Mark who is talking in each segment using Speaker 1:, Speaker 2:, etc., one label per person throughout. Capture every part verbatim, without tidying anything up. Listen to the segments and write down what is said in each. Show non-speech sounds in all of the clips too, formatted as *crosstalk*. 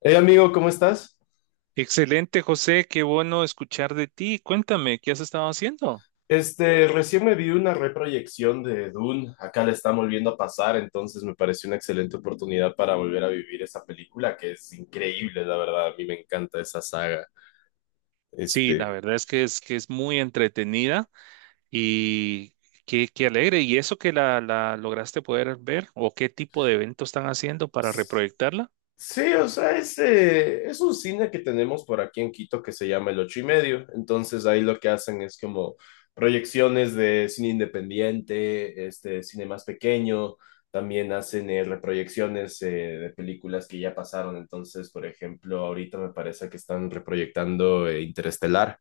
Speaker 1: Hey amigo, ¿cómo estás?
Speaker 2: Excelente, José, qué bueno escuchar de ti. Cuéntame, ¿qué has estado haciendo?
Speaker 1: Este, recién me vi una reproyección de Dune, acá la están volviendo a pasar, entonces me pareció una excelente oportunidad para volver a vivir esa película que es increíble, la verdad, a mí me encanta esa saga.
Speaker 2: Sí, la
Speaker 1: Este,
Speaker 2: verdad es que es que es muy entretenida y qué, qué alegre. ¿Y eso que la, la lograste poder ver o qué tipo de evento están haciendo para
Speaker 1: pues,
Speaker 2: reproyectarla?
Speaker 1: Sí, o sea, es, eh, es un cine que tenemos por aquí en Quito que se llama El Ocho y Medio. Entonces ahí lo que hacen es como proyecciones de cine independiente, este cine más pequeño. También hacen eh, reproyecciones eh, de películas que ya pasaron. Entonces, por ejemplo, ahorita me parece que están reproyectando eh, Interestelar,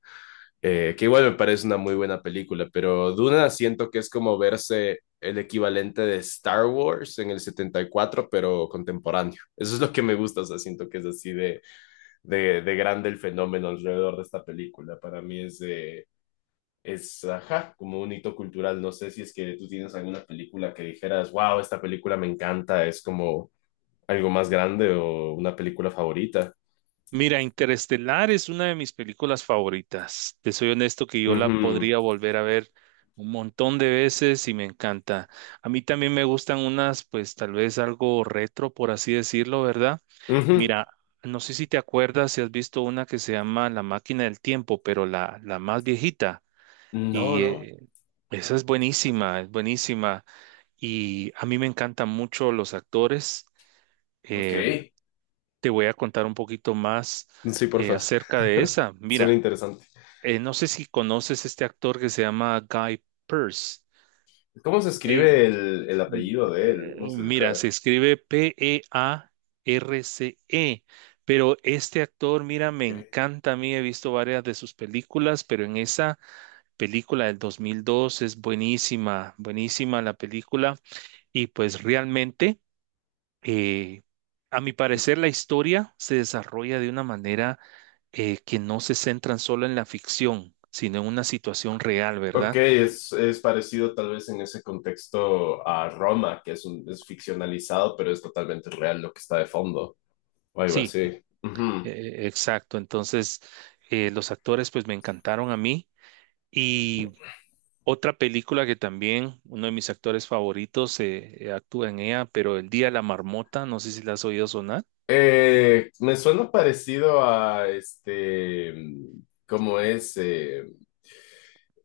Speaker 1: eh, que igual me parece una muy buena película, pero Duna siento que es como verse el equivalente de Star Wars en el setenta y cuatro pero contemporáneo. Eso es lo que me gusta, o sea, siento que es así de, de, de grande el fenómeno alrededor de esta película. Para mí es, eh, es, ajá, como un hito cultural. No sé si es que tú tienes alguna película que dijeras, wow, esta película me encanta, es como algo más grande o una película favorita.
Speaker 2: Mira, Interestelar es una de mis películas favoritas. Te soy honesto que yo la
Speaker 1: Ujú,
Speaker 2: podría volver a ver un montón de veces y me encanta. A mí también me gustan unas, pues tal vez algo retro, por así decirlo, ¿verdad?
Speaker 1: ujú.
Speaker 2: Mira, no sé si te acuerdas si has visto una que se llama La Máquina del Tiempo, pero la, la más viejita.
Speaker 1: No,
Speaker 2: Y
Speaker 1: no.
Speaker 2: eh, esa es buenísima, es buenísima. Y a mí me encantan mucho los actores.
Speaker 1: Ok.
Speaker 2: em, Te voy a contar un poquito más
Speaker 1: Sí,
Speaker 2: eh,
Speaker 1: porfa.
Speaker 2: acerca de esa.
Speaker 1: Suena
Speaker 2: Mira,
Speaker 1: interesante.
Speaker 2: eh, no sé si conoces este actor que se llama Guy Pearce.
Speaker 1: ¿Cómo se
Speaker 2: Eh,
Speaker 1: escribe el, el apellido de él?
Speaker 2: eh,
Speaker 1: ¿Cómo se
Speaker 2: Mira,
Speaker 1: letra?
Speaker 2: se escribe P E A R C E, pero este actor, mira, me
Speaker 1: Ok.
Speaker 2: encanta a mí, he visto varias de sus películas, pero en esa película del dos mil dos es buenísima, buenísima la película y pues realmente... Eh, a mi parecer, la historia se desarrolla de una manera eh, que no se centran solo en la ficción, sino en una situación real,
Speaker 1: Ok,
Speaker 2: ¿verdad?
Speaker 1: es, es parecido tal vez en ese contexto a Roma, que es, un, es ficcionalizado, pero es totalmente real lo que está de fondo, o algo
Speaker 2: Sí,
Speaker 1: así. Ujú.
Speaker 2: eh, exacto. Entonces, eh, los actores pues me encantaron a mí. Y otra película que también uno de mis actores favoritos eh, eh, actúa en ella, pero El Día de la Marmota, no sé si la has oído sonar.
Speaker 1: Eh, me suena parecido a este, mm, ¿cómo es? Eh,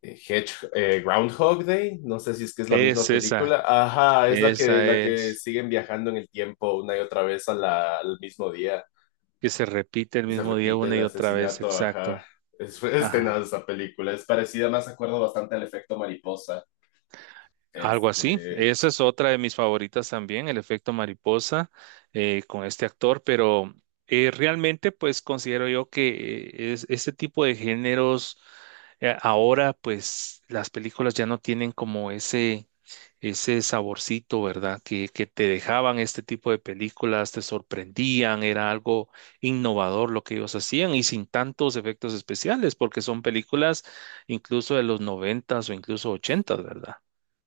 Speaker 1: Hedge- eh, Groundhog Day, no sé si es que es la misma
Speaker 2: Es
Speaker 1: película.
Speaker 2: esa,
Speaker 1: Ajá, es la que,
Speaker 2: esa
Speaker 1: la que
Speaker 2: es,
Speaker 1: siguen viajando en el tiempo una y otra vez a la- al mismo día.
Speaker 2: que se repite el
Speaker 1: Y se
Speaker 2: mismo día
Speaker 1: repite
Speaker 2: una
Speaker 1: el
Speaker 2: y otra vez,
Speaker 1: asesinato, ajá.
Speaker 2: exacto.
Speaker 1: Es, fue tenaz
Speaker 2: Ajá.
Speaker 1: esa película. Es parecida, más acuerdo bastante al efecto mariposa.
Speaker 2: Algo así.
Speaker 1: Este.
Speaker 2: Esa es otra de mis favoritas también, el efecto mariposa eh, con este actor, pero eh, realmente pues considero yo que eh, es, este tipo de géneros eh, ahora pues las películas ya no tienen como ese, ese saborcito, ¿verdad? Que, que te dejaban este tipo de películas, te sorprendían, era algo innovador lo que ellos hacían y sin tantos efectos especiales, porque son películas incluso de los noventas o incluso ochentas, ¿verdad?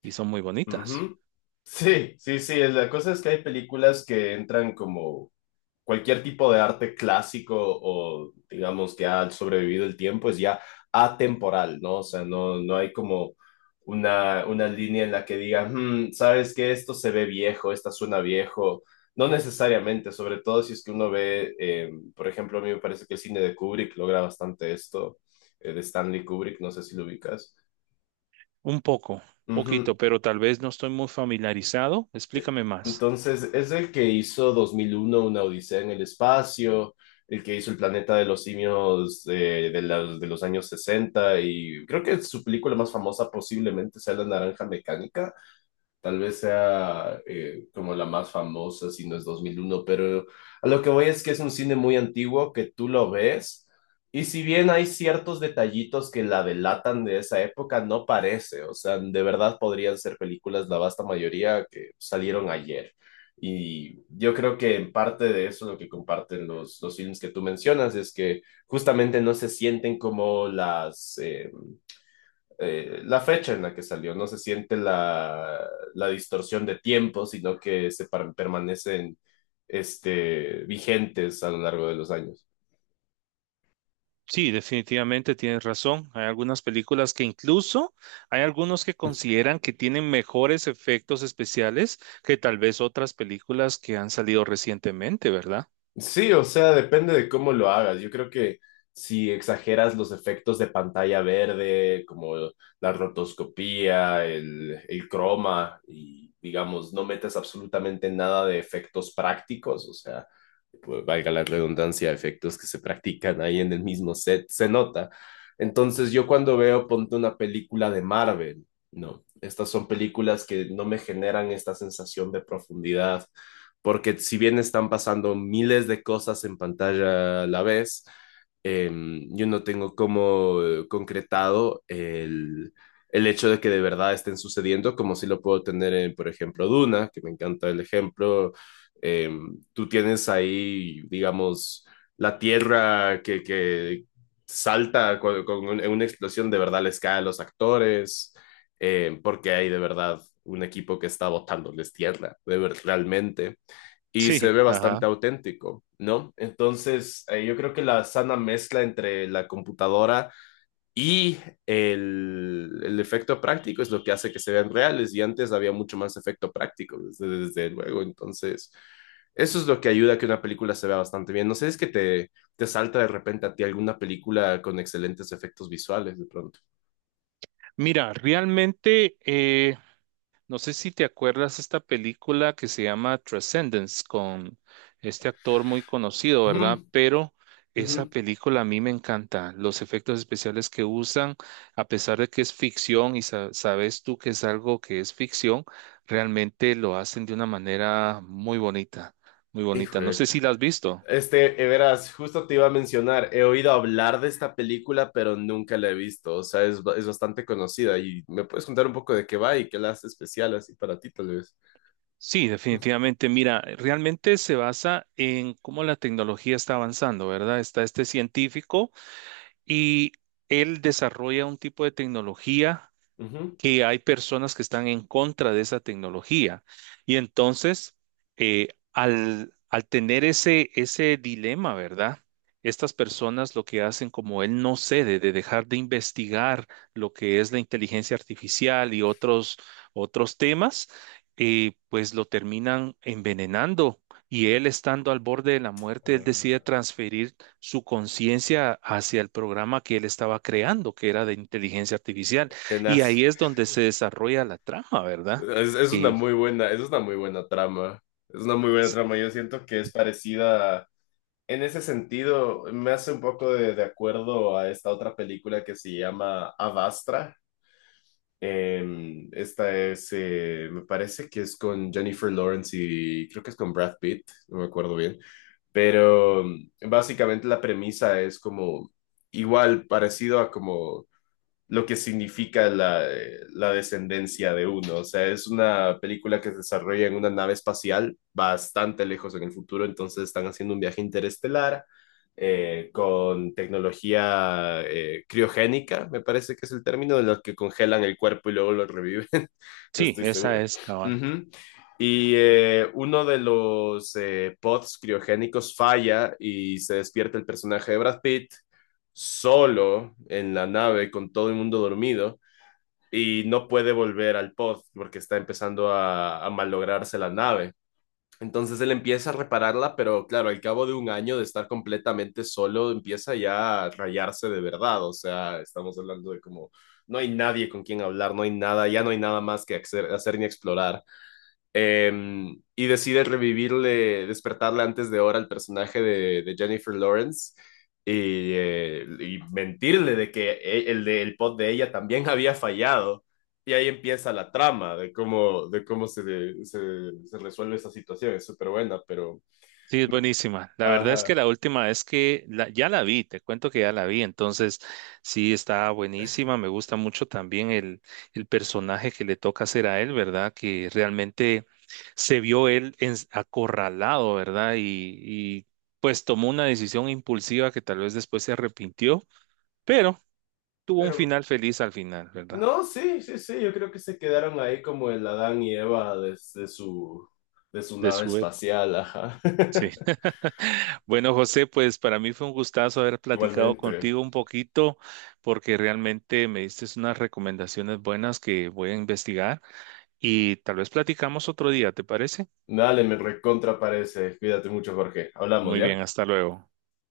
Speaker 2: Y son muy bonitas.
Speaker 1: Ujú. Sí, sí, sí. La cosa es que hay películas que entran como cualquier tipo de arte clásico o digamos que ha sobrevivido el tiempo es ya atemporal, ¿no? O sea, no, no hay como una, una línea en la que diga, "Hmm, sabes que esto se ve viejo, esta suena viejo". No necesariamente, sobre todo si es que uno ve, eh, por ejemplo, a mí me parece que el cine de Kubrick logra bastante esto, eh, de Stanley Kubrick, no sé si lo ubicas.
Speaker 2: Un poco,
Speaker 1: Ujú.
Speaker 2: poquito, pero tal vez no estoy muy familiarizado.
Speaker 1: Eh,
Speaker 2: Explícame más.
Speaker 1: Entonces, es el que hizo dos mil uno Una Odisea en el Espacio, el que hizo El Planeta de los Simios eh, de, la- de los años sesenta y creo que su película más famosa posiblemente sea La Naranja Mecánica. Tal vez sea eh, como la más famosa, si no es dos mil uno, pero a lo que voy es que es un cine muy antiguo que tú lo ves y si bien hay ciertos detallitos que la delatan de esa época, no parece, o sea, de verdad podrían ser películas, la vasta mayoría, que salieron ayer. Y yo creo que en parte de eso lo que comparten los, los films que tú mencionas es que justamente no se sienten como las... eh, eh, la fecha en la que salió. No se siente la, la distorsión de tiempo, sino que se par- permanecen este, vigentes a lo largo de los años.
Speaker 2: Sí, definitivamente tienes razón. Hay algunas películas que incluso hay algunos que consideran que tienen mejores efectos especiales que tal vez otras películas que han salido recientemente, ¿verdad?
Speaker 1: Sí, o sea, depende de cómo lo hagas. Yo creo que si exageras los efectos de pantalla verde, como la rotoscopía, el, el croma, y digamos, no metes absolutamente nada de efectos prácticos, o sea, valga la redundancia, efectos que se practican ahí en el mismo set, se nota. Entonces yo cuando veo, ponte una película de Marvel, no, estas son películas que no me generan esta sensación de profundidad, porque si bien están pasando miles de cosas en pantalla a la vez, eh, yo no tengo como concretado el, el hecho de que de verdad estén sucediendo, como si lo puedo tener en, por ejemplo, Duna, que me encanta el ejemplo. eh, Tú tienes ahí, digamos, la tierra que, que salta con, con un- una explosión, de verdad les cae a los actores, eh, porque hay de verdad un equipo que está botándoles tierra, de ver, realmente. Y se
Speaker 2: Sí,
Speaker 1: ve bastante
Speaker 2: ajá.
Speaker 1: auténtico, ¿no? Entonces, eh, yo creo que la sana mezcla entre la computadora y el, el efecto práctico es lo que hace que se vean reales y antes había mucho más efecto práctico, desde, desde luego. Entonces, eso es lo que ayuda a que una película se vea bastante bien. No sé, es que te, te salta de repente a ti alguna película con excelentes efectos visuales de pronto.
Speaker 2: Mira, realmente eh, no sé si te acuerdas esta película que se llama Transcendence con este actor muy conocido,
Speaker 1: Ujú,
Speaker 2: ¿verdad? Pero
Speaker 1: ujú.
Speaker 2: esa película a mí me encanta. Los efectos especiales que usan, a pesar de que es ficción y sa- sabes tú que es algo que es ficción, realmente lo hacen de una manera muy bonita, muy
Speaker 1: Hijo,
Speaker 2: bonita. No
Speaker 1: eh.
Speaker 2: sé si la has visto.
Speaker 1: este, eh, verás, justo te iba a mencionar, he oído hablar de esta película, pero nunca la he visto, o sea, es, ba- es bastante conocida y me puedes contar un poco de qué va y qué la hace especial así para ti, tal vez.
Speaker 2: Sí, definitivamente. Mira, realmente se basa en cómo la tecnología está avanzando, ¿verdad? Está este científico. Y él desarrolla un tipo de tecnología que hay personas que están en contra de esa tecnología. Y entonces, eh, al, al tener ese, ese dilema, ¿verdad? Estas personas lo que hacen, como él no cede de dejar de investigar lo que es la inteligencia artificial y otros, otros temas, eh, pues lo terminan envenenando. Y él estando al borde de la muerte, él decide
Speaker 1: Ujú.
Speaker 2: transferir su conciencia hacia el programa que él estaba creando, que era de inteligencia artificial. Y
Speaker 1: Tenaz.
Speaker 2: ahí es donde se desarrolla la trama, ¿verdad?
Speaker 1: Es, es una
Speaker 2: Y
Speaker 1: muy buena, es una muy buena trama. Es una muy buena
Speaker 2: s-
Speaker 1: trama. Yo siento que es parecida a- En ese sentido, me hace un poco de, de acuerdo a esta otra película que se llama Avastra. Em, esta es, eh, me parece que es con Jennifer Lawrence y creo que es con Brad Pitt, no me acuerdo bien. Pero mm, básicamente la premisa es como igual, parecido a como lo que significa la, la descendencia de uno. O sea, es una película que se desarrolla en una nave espacial bastante lejos en el futuro, entonces están haciendo un viaje interestelar eh, con tecnología eh, criogénica, me parece que es el término, de los que congelan el cuerpo y luego lo reviven, *laughs* no
Speaker 2: sí,
Speaker 1: estoy
Speaker 2: esa
Speaker 1: seguro.
Speaker 2: es, cabal.
Speaker 1: Ujú. Y eh, uno de los eh, pods criogénicos falla y se despierta el personaje de Brad Pitt solo en la nave con todo el mundo dormido y no puede volver al pod porque está empezando a, a malograrse la nave. Entonces él empieza a repararla, pero claro, al cabo de un año de estar completamente solo, empieza ya a rayarse de verdad. O sea, estamos hablando de como no hay nadie con quien hablar, no hay nada, ya no hay nada más que hacer, hacer ni explorar. Eh, y decide revivirle, despertarle antes de hora al personaje de, de Jennifer Lawrence y, eh, y mentirle de que e- el, de- el pod de ella también había fallado. Y ahí empieza la trama de cómo, de cómo se, se, se resuelve esa situación. Es súper buena, pero...
Speaker 2: Sí, es buenísima. La verdad es que
Speaker 1: Ajá,
Speaker 2: la última vez que la- ya la vi, te cuento que ya la vi, entonces sí está buenísima. Me gusta mucho también el, el personaje que le toca hacer a él, ¿verdad? Que realmente se vio él ens- acorralado, ¿verdad? Y, y pues tomó una decisión impulsiva que tal vez después se arrepintió, pero tuvo un
Speaker 1: pero...
Speaker 2: final feliz al final, ¿verdad?
Speaker 1: No, sí, sí, sí, yo creo que se quedaron ahí como el Adán y Eva desde su, de su
Speaker 2: De
Speaker 1: nave
Speaker 2: su
Speaker 1: espacial, ajá.
Speaker 2: Sí.
Speaker 1: *laughs*
Speaker 2: *laughs* Bueno, José, pues para mí fue un gustazo haber platicado
Speaker 1: Igualmente.
Speaker 2: contigo un poquito porque realmente me diste unas recomendaciones buenas que voy a investigar y tal vez platicamos otro día, ¿te parece?
Speaker 1: Dale, me recontra parece. Cuídate mucho, Jorge. Hablamos,
Speaker 2: Muy
Speaker 1: ¿ya?
Speaker 2: bien, hasta luego.